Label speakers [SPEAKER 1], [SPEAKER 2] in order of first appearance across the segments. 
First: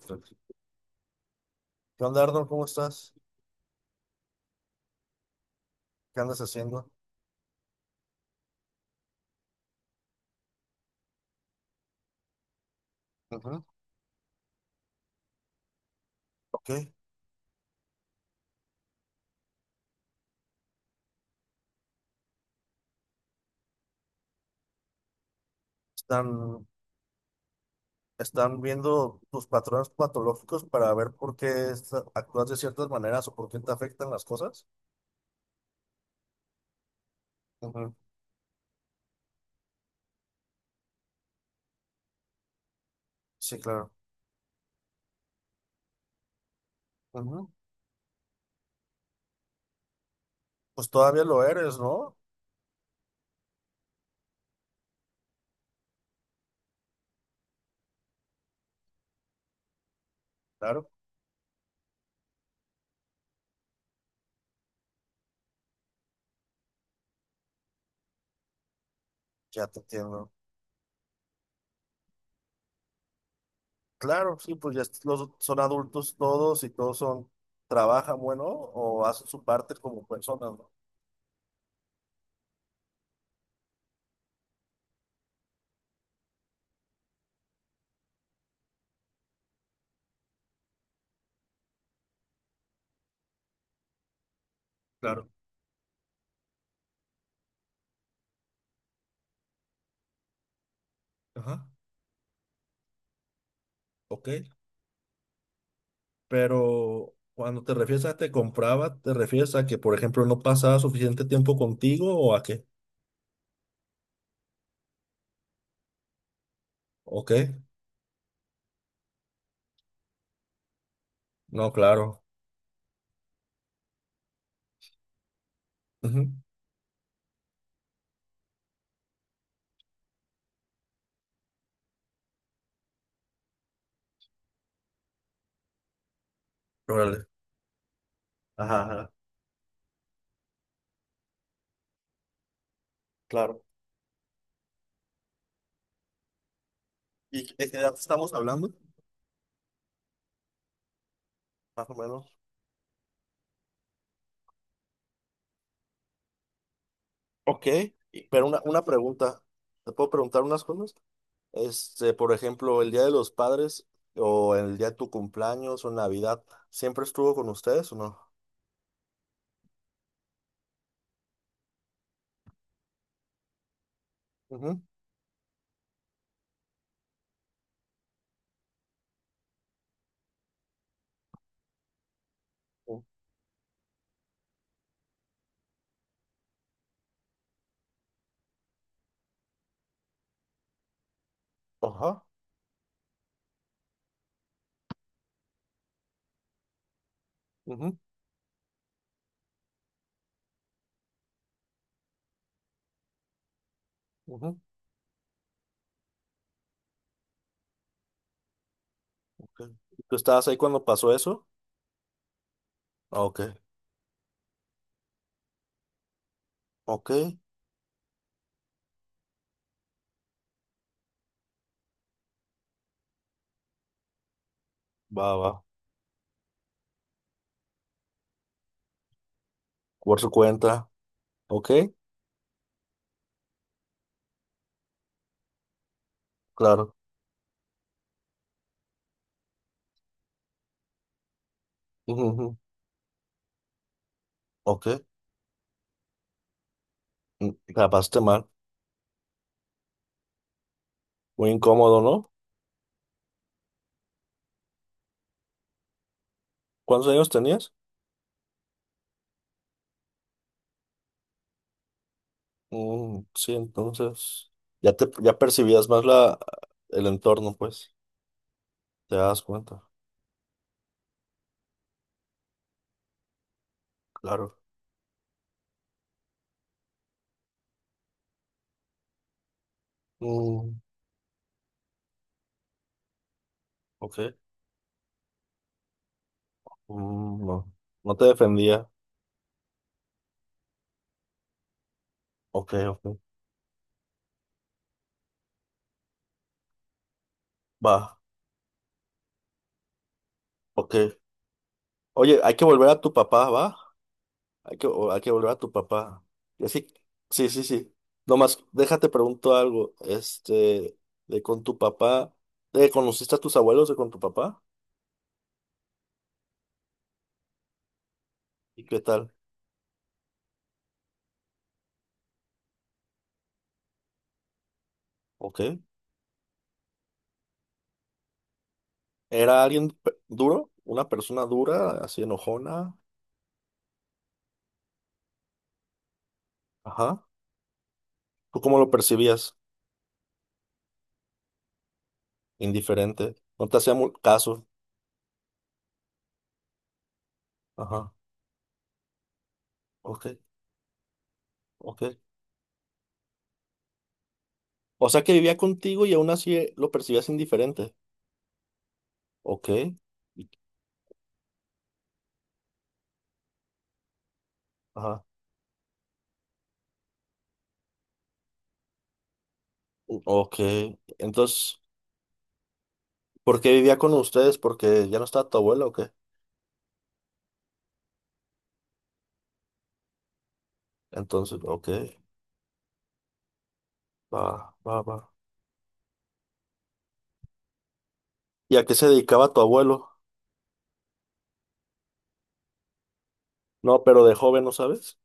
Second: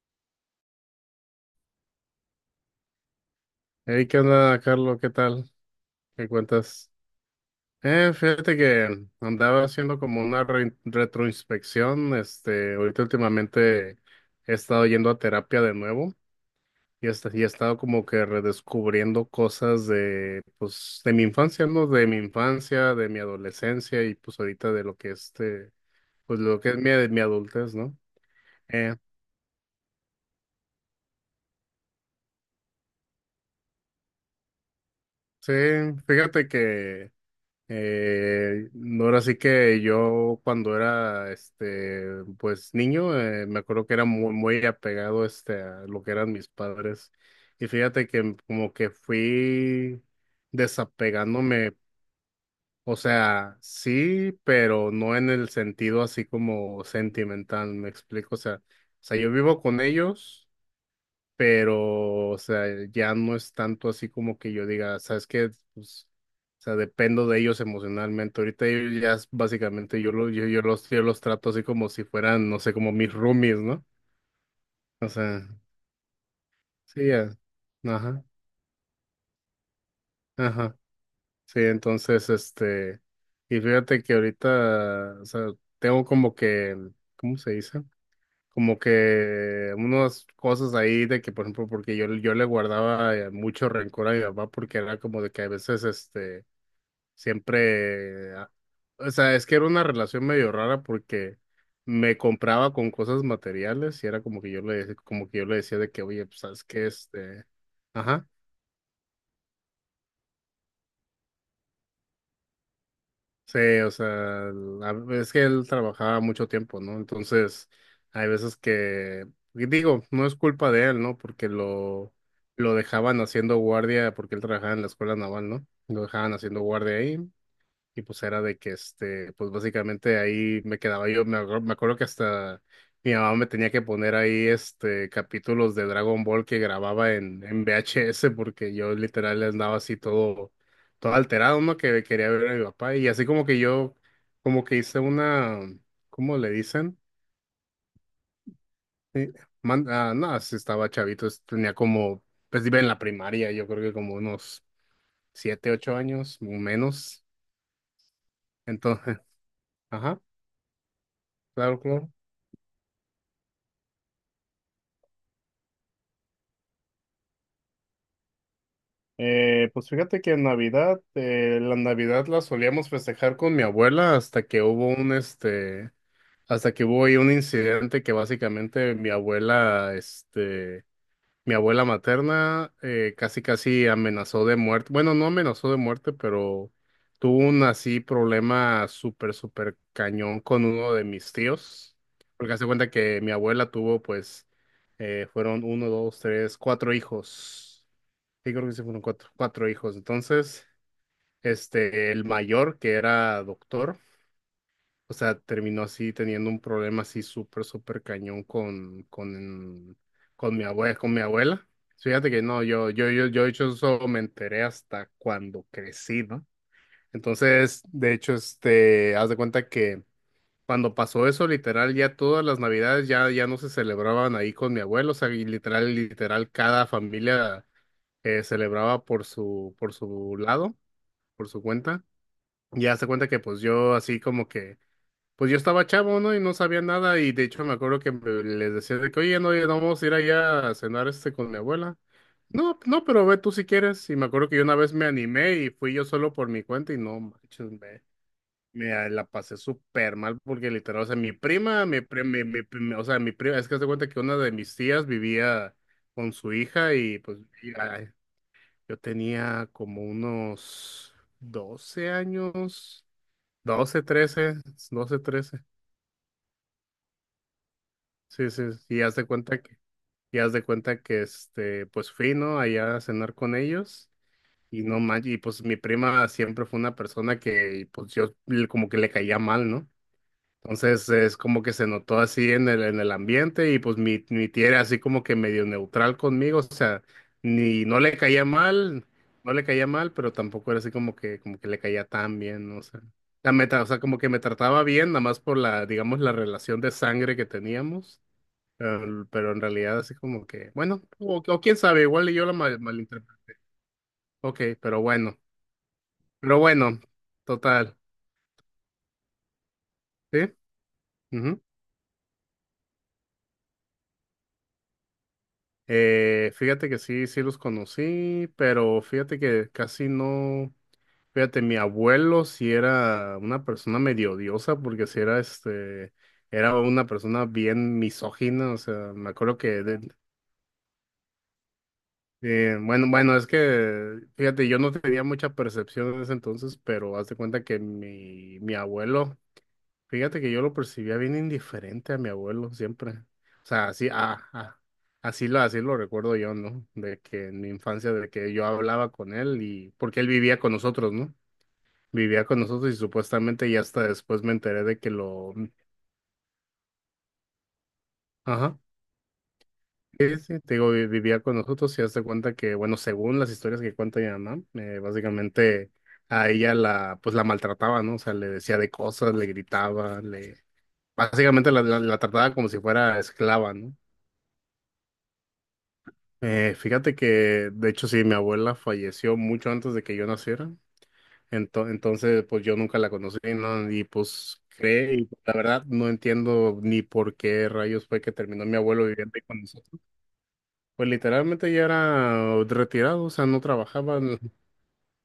[SPEAKER 1] ¿Qué onda, Arnold? ¿Cómo estás?
[SPEAKER 2] Hey, ¿qué onda, Carlos? ¿Qué tal?
[SPEAKER 1] ¿Qué
[SPEAKER 2] ¿Qué
[SPEAKER 1] andas haciendo?
[SPEAKER 2] cuentas? Fíjate que andaba haciendo como retroinspección. Ahorita
[SPEAKER 1] Ujú.
[SPEAKER 2] últimamente he estado yendo a terapia de nuevo
[SPEAKER 1] Ok.
[SPEAKER 2] y he estado como que redescubriendo cosas de, pues, de mi infancia, ¿no? De mi infancia, de mi adolescencia y pues ahorita de lo que pues lo
[SPEAKER 1] Están,
[SPEAKER 2] que es mi adultez, ¿no?
[SPEAKER 1] están
[SPEAKER 2] Eh,
[SPEAKER 1] viendo tus patrones patológicos para ver por qué actúas de ciertas maneras o por qué te afectan las cosas.
[SPEAKER 2] sí, fíjate que
[SPEAKER 1] Ujú.
[SPEAKER 2] No, ahora sí que yo cuando era pues niño,
[SPEAKER 1] Sí,
[SPEAKER 2] me acuerdo
[SPEAKER 1] claro.
[SPEAKER 2] que era muy muy apegado a lo que eran mis padres.
[SPEAKER 1] Ujú.
[SPEAKER 2] Y fíjate que como que fui
[SPEAKER 1] Pues todavía lo
[SPEAKER 2] desapegándome.
[SPEAKER 1] eres, ¿no?
[SPEAKER 2] O sea, sí, pero no en el sentido así como sentimental, me explico, o sea yo vivo con ellos,
[SPEAKER 1] Claro,
[SPEAKER 2] pero, o sea, ya no es tanto así como que yo diga, ¿sabes qué? Pues, o sea, dependo de ellos emocionalmente. Ahorita ellos ya es
[SPEAKER 1] ya te
[SPEAKER 2] básicamente yo, lo,
[SPEAKER 1] entiendo.
[SPEAKER 2] yo, yo los trato así como si fueran, no sé, como mis roomies, ¿no?
[SPEAKER 1] Claro, sí, pues
[SPEAKER 2] O sea,
[SPEAKER 1] son adultos todos y todos
[SPEAKER 2] sí,
[SPEAKER 1] son,
[SPEAKER 2] ya.
[SPEAKER 1] trabajan,
[SPEAKER 2] Ajá,
[SPEAKER 1] bueno, o hacen su parte como personas, ¿no?
[SPEAKER 2] ajá. Sí, entonces, y fíjate que ahorita, o sea, tengo como que, ¿cómo se dice? Como que unas cosas ahí de que, por ejemplo, porque yo le guardaba, mucho rencor a mi papá, porque era como
[SPEAKER 1] Claro.
[SPEAKER 2] de que a veces, siempre, ah, o sea, es que era una relación medio rara, porque
[SPEAKER 1] Ajá.
[SPEAKER 2] me compraba con cosas materiales y era
[SPEAKER 1] Ok.
[SPEAKER 2] como que como que yo le decía de que, oye, pues, ¿sabes qué?
[SPEAKER 1] Pero cuando te refieres a
[SPEAKER 2] Ajá.
[SPEAKER 1] te compraba, ¿te refieres a que, por ejemplo, no pasaba suficiente tiempo contigo o a qué?
[SPEAKER 2] Sí, o sea, es que él trabajaba mucho tiempo, ¿no?
[SPEAKER 1] ¿O qué?
[SPEAKER 2] Entonces, hay veces que, y digo, no es culpa de él, ¿no? Porque
[SPEAKER 1] No,
[SPEAKER 2] lo,
[SPEAKER 1] claro.
[SPEAKER 2] lo dejaban haciendo guardia, porque él trabajaba en la escuela naval, ¿no? Lo
[SPEAKER 1] Ujú.
[SPEAKER 2] dejaban haciendo guardia ahí. Y pues era de que, pues básicamente ahí me quedaba yo, me acuerdo que hasta mi mamá me tenía que poner ahí, capítulos de Dragon Ball que grababa
[SPEAKER 1] Órale.
[SPEAKER 2] en VHS, porque
[SPEAKER 1] Ajá,
[SPEAKER 2] yo
[SPEAKER 1] ajá,
[SPEAKER 2] literal andaba así todo, todo alterado, ¿no? Que quería ver a mi papá y así como que
[SPEAKER 1] claro.
[SPEAKER 2] como que hice una, ¿cómo le dicen?
[SPEAKER 1] ¿Y de qué edad estamos hablando?
[SPEAKER 2] Eh, no, sí estaba chavito, tenía
[SPEAKER 1] Más o
[SPEAKER 2] como,
[SPEAKER 1] menos.
[SPEAKER 2] pues iba en la primaria, yo creo que como unos 7, 8 años, o menos,
[SPEAKER 1] Ok, pero una
[SPEAKER 2] entonces,
[SPEAKER 1] pregunta. ¿Te puedo
[SPEAKER 2] ajá,
[SPEAKER 1] preguntar unas cosas?
[SPEAKER 2] claro, claro.
[SPEAKER 1] Este, por ejemplo, el día de los padres o el día de tu cumpleaños o Navidad, ¿siempre estuvo con ustedes o no?
[SPEAKER 2] Pues fíjate que en Navidad, la Navidad la solíamos festejar con mi abuela,
[SPEAKER 1] Ujú.
[SPEAKER 2] hasta que hubo ahí un incidente que básicamente mi abuela materna, casi casi amenazó de muerte. Bueno, no amenazó de muerte, pero tuvo un así problema súper, súper cañón con uno de mis tíos.
[SPEAKER 1] Ajá.
[SPEAKER 2] Porque hace cuenta que mi abuela tuvo, pues, fueron uno, dos, tres, cuatro hijos.
[SPEAKER 1] Ujú,
[SPEAKER 2] Sí, creo que se fueron cuatro hijos. Entonces, el mayor, que era doctor,
[SPEAKER 1] ujú.
[SPEAKER 2] o sea, terminó así teniendo un problema así súper, súper cañón
[SPEAKER 1] Ok. ¿Tú estabas ahí cuando
[SPEAKER 2] con
[SPEAKER 1] pasó
[SPEAKER 2] mi
[SPEAKER 1] eso?
[SPEAKER 2] abuela. Fíjate que no, yo, yo,
[SPEAKER 1] Ah,
[SPEAKER 2] yo, yo de
[SPEAKER 1] ok.
[SPEAKER 2] hecho eso me enteré hasta cuando crecí, ¿no?
[SPEAKER 1] Ok,
[SPEAKER 2] Entonces, de hecho, haz de cuenta que cuando pasó eso, literal, ya todas las navidades ya no se celebraban ahí con mi abuelo, o
[SPEAKER 1] va,
[SPEAKER 2] sea, y
[SPEAKER 1] va,
[SPEAKER 2] cada familia, celebraba por su, por
[SPEAKER 1] por su
[SPEAKER 2] su lado,
[SPEAKER 1] cuenta.
[SPEAKER 2] por su
[SPEAKER 1] Ok,
[SPEAKER 2] cuenta. Y hace cuenta que pues yo así como que, pues yo estaba chavo, ¿no? Y no sabía
[SPEAKER 1] claro.
[SPEAKER 2] nada. Y de hecho me acuerdo que les decía de que, oye, no, ya no vamos a ir allá a cenar con mi abuela.
[SPEAKER 1] Ujú, ujú.
[SPEAKER 2] No, no, pero ve tú si quieres. Y me acuerdo que yo una
[SPEAKER 1] Ok.
[SPEAKER 2] vez me animé y fui yo solo por mi cuenta y no manches,
[SPEAKER 1] Grabaste mal.
[SPEAKER 2] me la pasé súper mal porque literal, o sea, mi
[SPEAKER 1] Muy
[SPEAKER 2] prima, mi,
[SPEAKER 1] incómodo,
[SPEAKER 2] pri-
[SPEAKER 1] ¿no?
[SPEAKER 2] mi pri- o sea, mi prima, es que haz de cuenta que una de mis tías vivía con su hija,
[SPEAKER 1] ¿Cuántos
[SPEAKER 2] y
[SPEAKER 1] años
[SPEAKER 2] pues
[SPEAKER 1] tenías?
[SPEAKER 2] yo tenía como unos 12 años,
[SPEAKER 1] Mm, sí,
[SPEAKER 2] 12
[SPEAKER 1] entonces
[SPEAKER 2] trece, 12
[SPEAKER 1] ya
[SPEAKER 2] trece.
[SPEAKER 1] percibías más la el entorno, pues.
[SPEAKER 2] Sí, sí, sí, y haz
[SPEAKER 1] Te
[SPEAKER 2] de
[SPEAKER 1] das
[SPEAKER 2] cuenta que,
[SPEAKER 1] cuenta,
[SPEAKER 2] pues fui, ¿no? Allá a cenar con ellos
[SPEAKER 1] claro.
[SPEAKER 2] y no manches, y pues mi prima siempre fue una persona que pues como que le caía mal, ¿no?
[SPEAKER 1] Mm,
[SPEAKER 2] Entonces, es como que se notó así en en el ambiente, y pues
[SPEAKER 1] ok.
[SPEAKER 2] mi tía era así como que medio neutral conmigo, o sea,
[SPEAKER 1] Mm, no,
[SPEAKER 2] ni no
[SPEAKER 1] no
[SPEAKER 2] le
[SPEAKER 1] te
[SPEAKER 2] caía
[SPEAKER 1] defendía.
[SPEAKER 2] mal, no le caía mal, pero tampoco era así como que le caía tan bien,
[SPEAKER 1] Ok,
[SPEAKER 2] ¿no? O sea,
[SPEAKER 1] ok,
[SPEAKER 2] la meta, o sea, como que me trataba bien, nada más por digamos, la relación de sangre que
[SPEAKER 1] va,
[SPEAKER 2] teníamos, pero, en realidad así como que,
[SPEAKER 1] ok.
[SPEAKER 2] bueno, o quién sabe, igual y
[SPEAKER 1] Oye, hay que volver a tu papá,
[SPEAKER 2] malinterpreté.
[SPEAKER 1] ¿va?
[SPEAKER 2] Ok,
[SPEAKER 1] Hay que,
[SPEAKER 2] pero
[SPEAKER 1] o- hay que
[SPEAKER 2] bueno,
[SPEAKER 1] volver a tu papá.
[SPEAKER 2] pero
[SPEAKER 1] Y así,
[SPEAKER 2] bueno,
[SPEAKER 1] sí, sí, sí.
[SPEAKER 2] total,
[SPEAKER 1] Nomás, déjate pregunto algo.
[SPEAKER 2] ¿sí?
[SPEAKER 1] Este, de con
[SPEAKER 2] Ujú.
[SPEAKER 1] tu papá, ¿de conociste a tus abuelos de con tu papá?
[SPEAKER 2] Fíjate que sí, sí los conocí,
[SPEAKER 1] ¿Y qué
[SPEAKER 2] pero
[SPEAKER 1] tal?
[SPEAKER 2] fíjate que casi no. Fíjate, mi abuelo sí era una persona medio odiosa, porque sí era
[SPEAKER 1] Ok.
[SPEAKER 2] era una persona bien misógina. O sea, me acuerdo
[SPEAKER 1] ¿Era
[SPEAKER 2] que
[SPEAKER 1] alguien duro? ¿Una persona dura, así enojona?
[SPEAKER 2] bueno, bueno, es que fíjate, yo no tenía mucha percepción en ese entonces, pero
[SPEAKER 1] Ajá.
[SPEAKER 2] haz de cuenta que
[SPEAKER 1] ¿Tú
[SPEAKER 2] mi
[SPEAKER 1] cómo lo
[SPEAKER 2] abuelo.
[SPEAKER 1] percibías?
[SPEAKER 2] Fíjate que yo lo percibía bien indiferente a mi abuelo siempre.
[SPEAKER 1] Indiferente.
[SPEAKER 2] O
[SPEAKER 1] No te
[SPEAKER 2] sea,
[SPEAKER 1] hacía
[SPEAKER 2] así, ah,
[SPEAKER 1] caso.
[SPEAKER 2] ah, así lo recuerdo yo, ¿no? De que en mi
[SPEAKER 1] Ajá.
[SPEAKER 2] infancia, de que yo hablaba con él y porque
[SPEAKER 1] Ok,
[SPEAKER 2] él vivía con nosotros, ¿no?
[SPEAKER 1] ok.
[SPEAKER 2] Vivía con nosotros y supuestamente ya hasta después me enteré de
[SPEAKER 1] O
[SPEAKER 2] que
[SPEAKER 1] sea que vivía contigo y aún así lo percibías indiferente.
[SPEAKER 2] ajá,
[SPEAKER 1] Ok.
[SPEAKER 2] sí,
[SPEAKER 1] Y-
[SPEAKER 2] sí, te digo, vivía con nosotros. Y hazte cuenta que, bueno, según las historias que cuenta mi mamá,
[SPEAKER 1] Ajá.
[SPEAKER 2] básicamente pues la maltrataba, ¿no? O sea, le decía de cosas, le gritaba,
[SPEAKER 1] Ok.
[SPEAKER 2] básicamente
[SPEAKER 1] Entonces.
[SPEAKER 2] la trataba como si fuera
[SPEAKER 1] ¿Por qué
[SPEAKER 2] esclava, ¿no?
[SPEAKER 1] vivía con ustedes? Porque ya no estaba tu abuela o qué.
[SPEAKER 2] Fíjate que, de hecho, sí, mi abuela falleció mucho antes de que yo naciera.
[SPEAKER 1] Entonces, ok,
[SPEAKER 2] Entonces, pues yo nunca la conocí, ¿no? Y
[SPEAKER 1] va, va, va.
[SPEAKER 2] y la verdad no entiendo ni por qué rayos fue que terminó mi
[SPEAKER 1] ¿Y a qué
[SPEAKER 2] abuelo
[SPEAKER 1] se
[SPEAKER 2] viviendo ahí
[SPEAKER 1] dedicaba
[SPEAKER 2] con
[SPEAKER 1] tu
[SPEAKER 2] nosotros.
[SPEAKER 1] abuelo?
[SPEAKER 2] Pues literalmente ya era retirado, o sea, no
[SPEAKER 1] No,
[SPEAKER 2] trabajaba.
[SPEAKER 1] pero de joven, ¿no sabes?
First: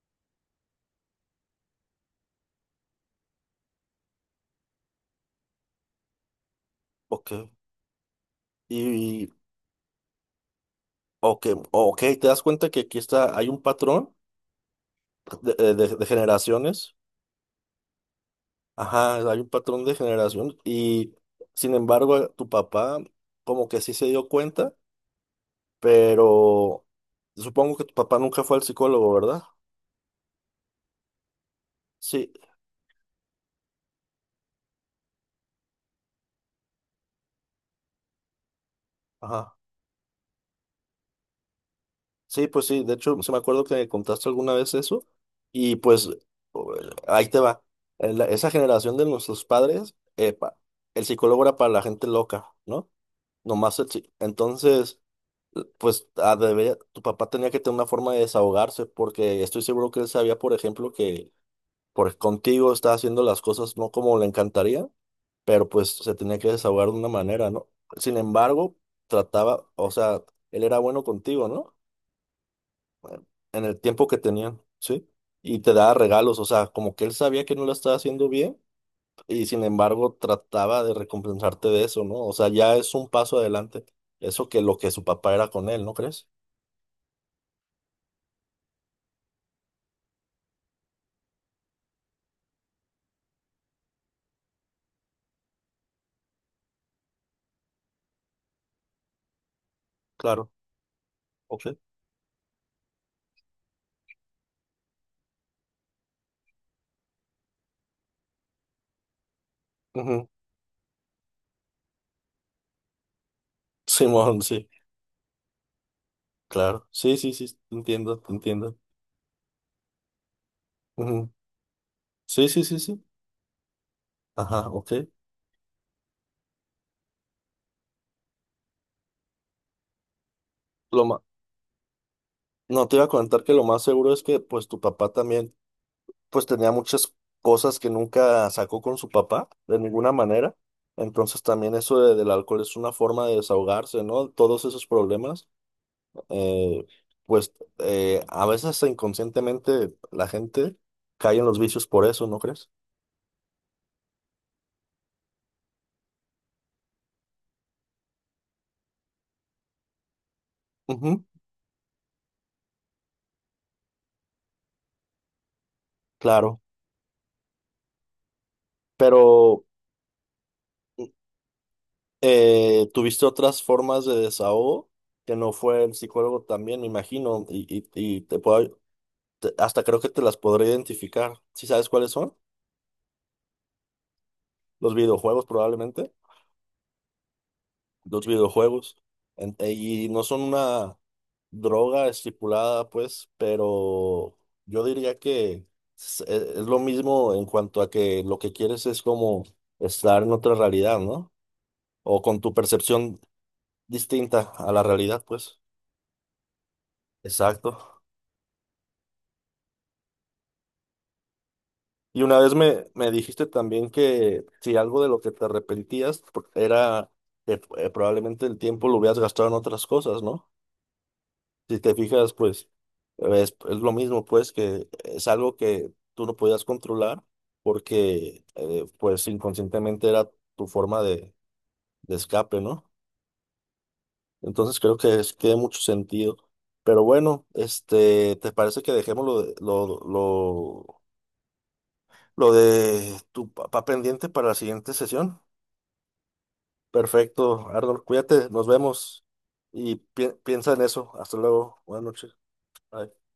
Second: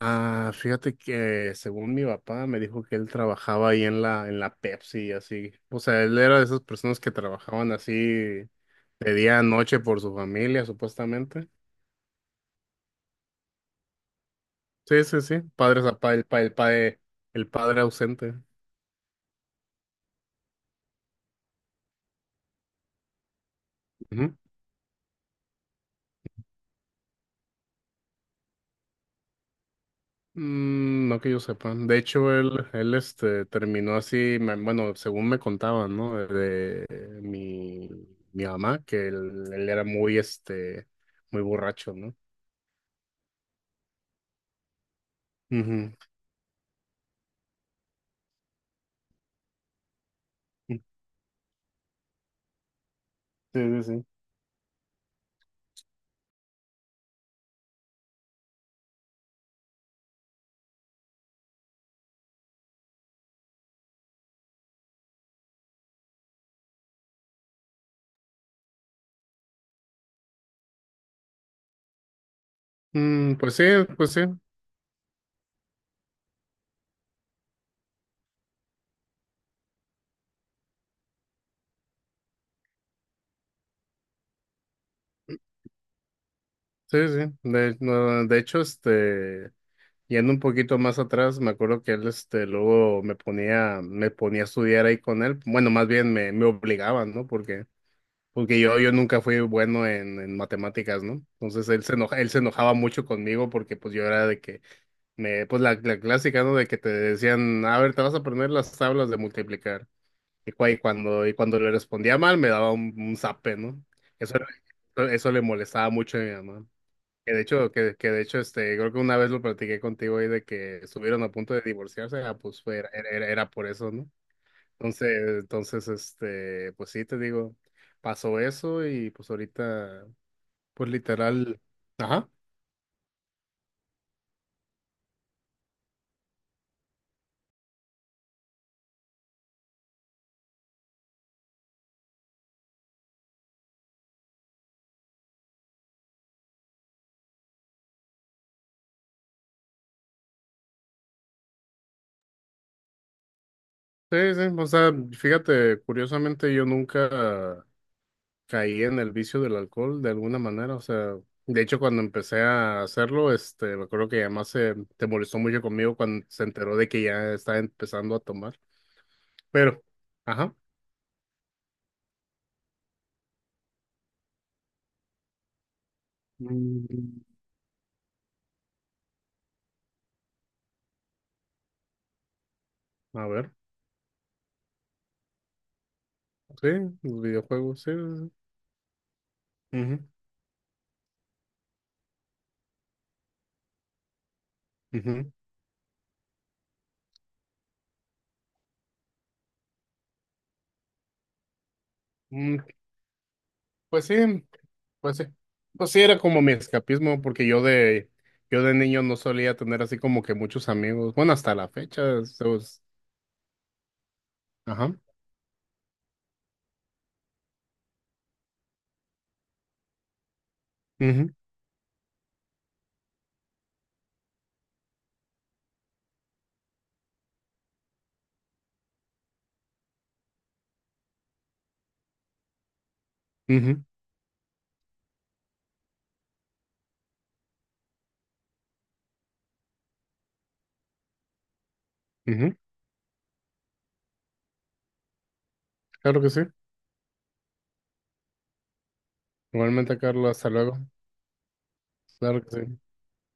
[SPEAKER 2] Fíjate que según mi papá me dijo que él trabajaba ahí en en la Pepsi, así. O sea, él era de esas personas que
[SPEAKER 1] Ok.
[SPEAKER 2] trabajaban así de
[SPEAKER 1] Y, y-
[SPEAKER 2] día a noche por su familia,
[SPEAKER 1] ok,
[SPEAKER 2] supuestamente.
[SPEAKER 1] ok, ¿te das cuenta que aquí está, hay un patrón
[SPEAKER 2] Sí, sí, sí. Padre, sa-
[SPEAKER 1] de
[SPEAKER 2] pa- el, pa- el, pa-
[SPEAKER 1] generaciones?
[SPEAKER 2] El padre ausente.
[SPEAKER 1] Ajá, hay un patrón de generación. Y, sin embargo, tu papá como que sí se dio
[SPEAKER 2] Ujú.
[SPEAKER 1] cuenta, pero supongo que tu papá nunca fue al psicólogo, ¿verdad?
[SPEAKER 2] Mm, no que yo sepa. De
[SPEAKER 1] Sí,
[SPEAKER 2] hecho, terminó así, bueno, según me contaban, ¿no? De mi mamá, que
[SPEAKER 1] ajá.
[SPEAKER 2] él era muy borracho, ¿no?
[SPEAKER 1] Sí, pues sí, de hecho, se me acuerdo que me contaste alguna vez eso y
[SPEAKER 2] Ujú.
[SPEAKER 1] pues o- ahí te va. Esa generación de nuestros padres, epa, el psicólogo era para la gente loca, ¿no?
[SPEAKER 2] Sí,
[SPEAKER 1] Nomás
[SPEAKER 2] sí, sí.
[SPEAKER 1] entonces, pues ah, tu papá tenía que tener una forma de desahogarse porque estoy seguro que él sabía, por ejemplo, que contigo estaba haciendo las cosas no como le encantaría, pero pues se tenía que desahogar de una manera, ¿no? Sin embargo, trataba, o sea, él era bueno contigo, ¿no?
[SPEAKER 2] Mm, pues
[SPEAKER 1] En
[SPEAKER 2] sí,
[SPEAKER 1] el tiempo
[SPEAKER 2] pues
[SPEAKER 1] que
[SPEAKER 2] sí.
[SPEAKER 1] tenían, ¿sí? Y te daba regalos, o sea, como que él sabía que no lo estaba haciendo bien y sin embargo trataba de recompensarte de eso, ¿no? O sea, ya es un paso adelante. Eso que lo que su papá era con él, ¿no crees?
[SPEAKER 2] Sí, sí. De, no, de hecho, este. yendo un poquito más atrás, me acuerdo que él, luego me ponía a estudiar ahí con él. Bueno, más bien me obligaban, ¿no? Porque, yo nunca fui bueno en,
[SPEAKER 1] Claro,
[SPEAKER 2] matemáticas, ¿no? Entonces
[SPEAKER 1] ok.
[SPEAKER 2] él se enojaba mucho conmigo porque pues yo era de que pues la clásica, ¿no? De que te decían, a ver, te vas a aprender las tablas de multiplicar.
[SPEAKER 1] Ujú.
[SPEAKER 2] Y cuando le respondía mal, me daba un zape, ¿no? Eso,
[SPEAKER 1] Simón, sí,
[SPEAKER 2] eso le molestaba mucho a mi mamá.
[SPEAKER 1] claro. Sí, sí,
[SPEAKER 2] Que de
[SPEAKER 1] sí,
[SPEAKER 2] hecho,
[SPEAKER 1] te
[SPEAKER 2] que, que
[SPEAKER 1] entiendo,
[SPEAKER 2] de
[SPEAKER 1] te
[SPEAKER 2] hecho, este,
[SPEAKER 1] entiendo.
[SPEAKER 2] creo que una vez lo platiqué contigo ahí de que estuvieron
[SPEAKER 1] Ujú.
[SPEAKER 2] a punto de divorciarse,
[SPEAKER 1] Sí, sí, sí, sí.
[SPEAKER 2] era por eso, ¿no?
[SPEAKER 1] Ajá, ok.
[SPEAKER 2] Entonces, pues sí, te digo, pasó eso y pues ahorita, pues
[SPEAKER 1] Lo ma-
[SPEAKER 2] literal, ajá,
[SPEAKER 1] No, te iba a comentar que lo más seguro es que pues tu papá también pues tenía muchas cosas que nunca sacó con su papá, de ninguna manera. Entonces también del alcohol es una forma de desahogarse, ¿no? Todos esos problemas, eh, pues a veces hasta inconscientemente la gente cae en los vicios por eso, ¿no crees?
[SPEAKER 2] sí, sí, o sea, fíjate, curiosamente yo nunca caí en el vicio del alcohol de alguna manera, o sea,
[SPEAKER 1] Ujú,
[SPEAKER 2] de hecho cuando empecé a hacerlo, me acuerdo que además te molestó mucho conmigo cuando se
[SPEAKER 1] claro,
[SPEAKER 2] enteró de que ya estaba empezando a tomar,
[SPEAKER 1] pero
[SPEAKER 2] pero. Ajá.
[SPEAKER 1] tuviste otras formas de desahogo que no fue el psicólogo también, me
[SPEAKER 2] Mm,
[SPEAKER 1] imagino, y te puedo, hasta creo que te las podré identificar. ¿Sí sabes cuáles son?
[SPEAKER 2] A ver,
[SPEAKER 1] Los videojuegos probablemente.
[SPEAKER 2] sí, los videojuegos, sí.
[SPEAKER 1] Los videojuegos.
[SPEAKER 2] Sí, sí.
[SPEAKER 1] Y no son una droga estipulada, pues, pero yo
[SPEAKER 2] Ujú,
[SPEAKER 1] diría
[SPEAKER 2] ujú.
[SPEAKER 1] que es lo mismo en cuanto a que lo que quieres es como estar en otra realidad, ¿no? O con tu
[SPEAKER 2] Mm,
[SPEAKER 1] percepción
[SPEAKER 2] Pues sí,
[SPEAKER 1] distinta a la
[SPEAKER 2] pues
[SPEAKER 1] realidad,
[SPEAKER 2] sí.
[SPEAKER 1] pues.
[SPEAKER 2] Pues sí, era como mi escapismo, porque
[SPEAKER 1] Exacto.
[SPEAKER 2] yo de niño no solía tener así como que muchos amigos. Bueno, hasta la fecha,
[SPEAKER 1] Y una vez me dijiste también que si
[SPEAKER 2] ajá.
[SPEAKER 1] algo de lo que te arrepentías era que probablemente el tiempo lo hubieras gastado en otras cosas, ¿no?
[SPEAKER 2] Ujú,
[SPEAKER 1] Si te fijas, pues es lo mismo, pues que es algo que tú no podías controlar porque pues inconscientemente era tu forma de escape, ¿no?
[SPEAKER 2] ujú,
[SPEAKER 1] Entonces creo que tiene mucho sentido. Pero bueno, este, ¿te parece que dejemos lo
[SPEAKER 2] ujú.
[SPEAKER 1] de tu papá pendiente para la siguiente sesión?
[SPEAKER 2] Claro que sí.
[SPEAKER 1] Perfecto, Arnold, cuídate, nos vemos y
[SPEAKER 2] Igualmente, Carlos, hasta
[SPEAKER 1] piensa
[SPEAKER 2] luego.
[SPEAKER 1] en eso. Hasta luego, buenas noches.
[SPEAKER 2] Claro que sí.
[SPEAKER 1] Bye.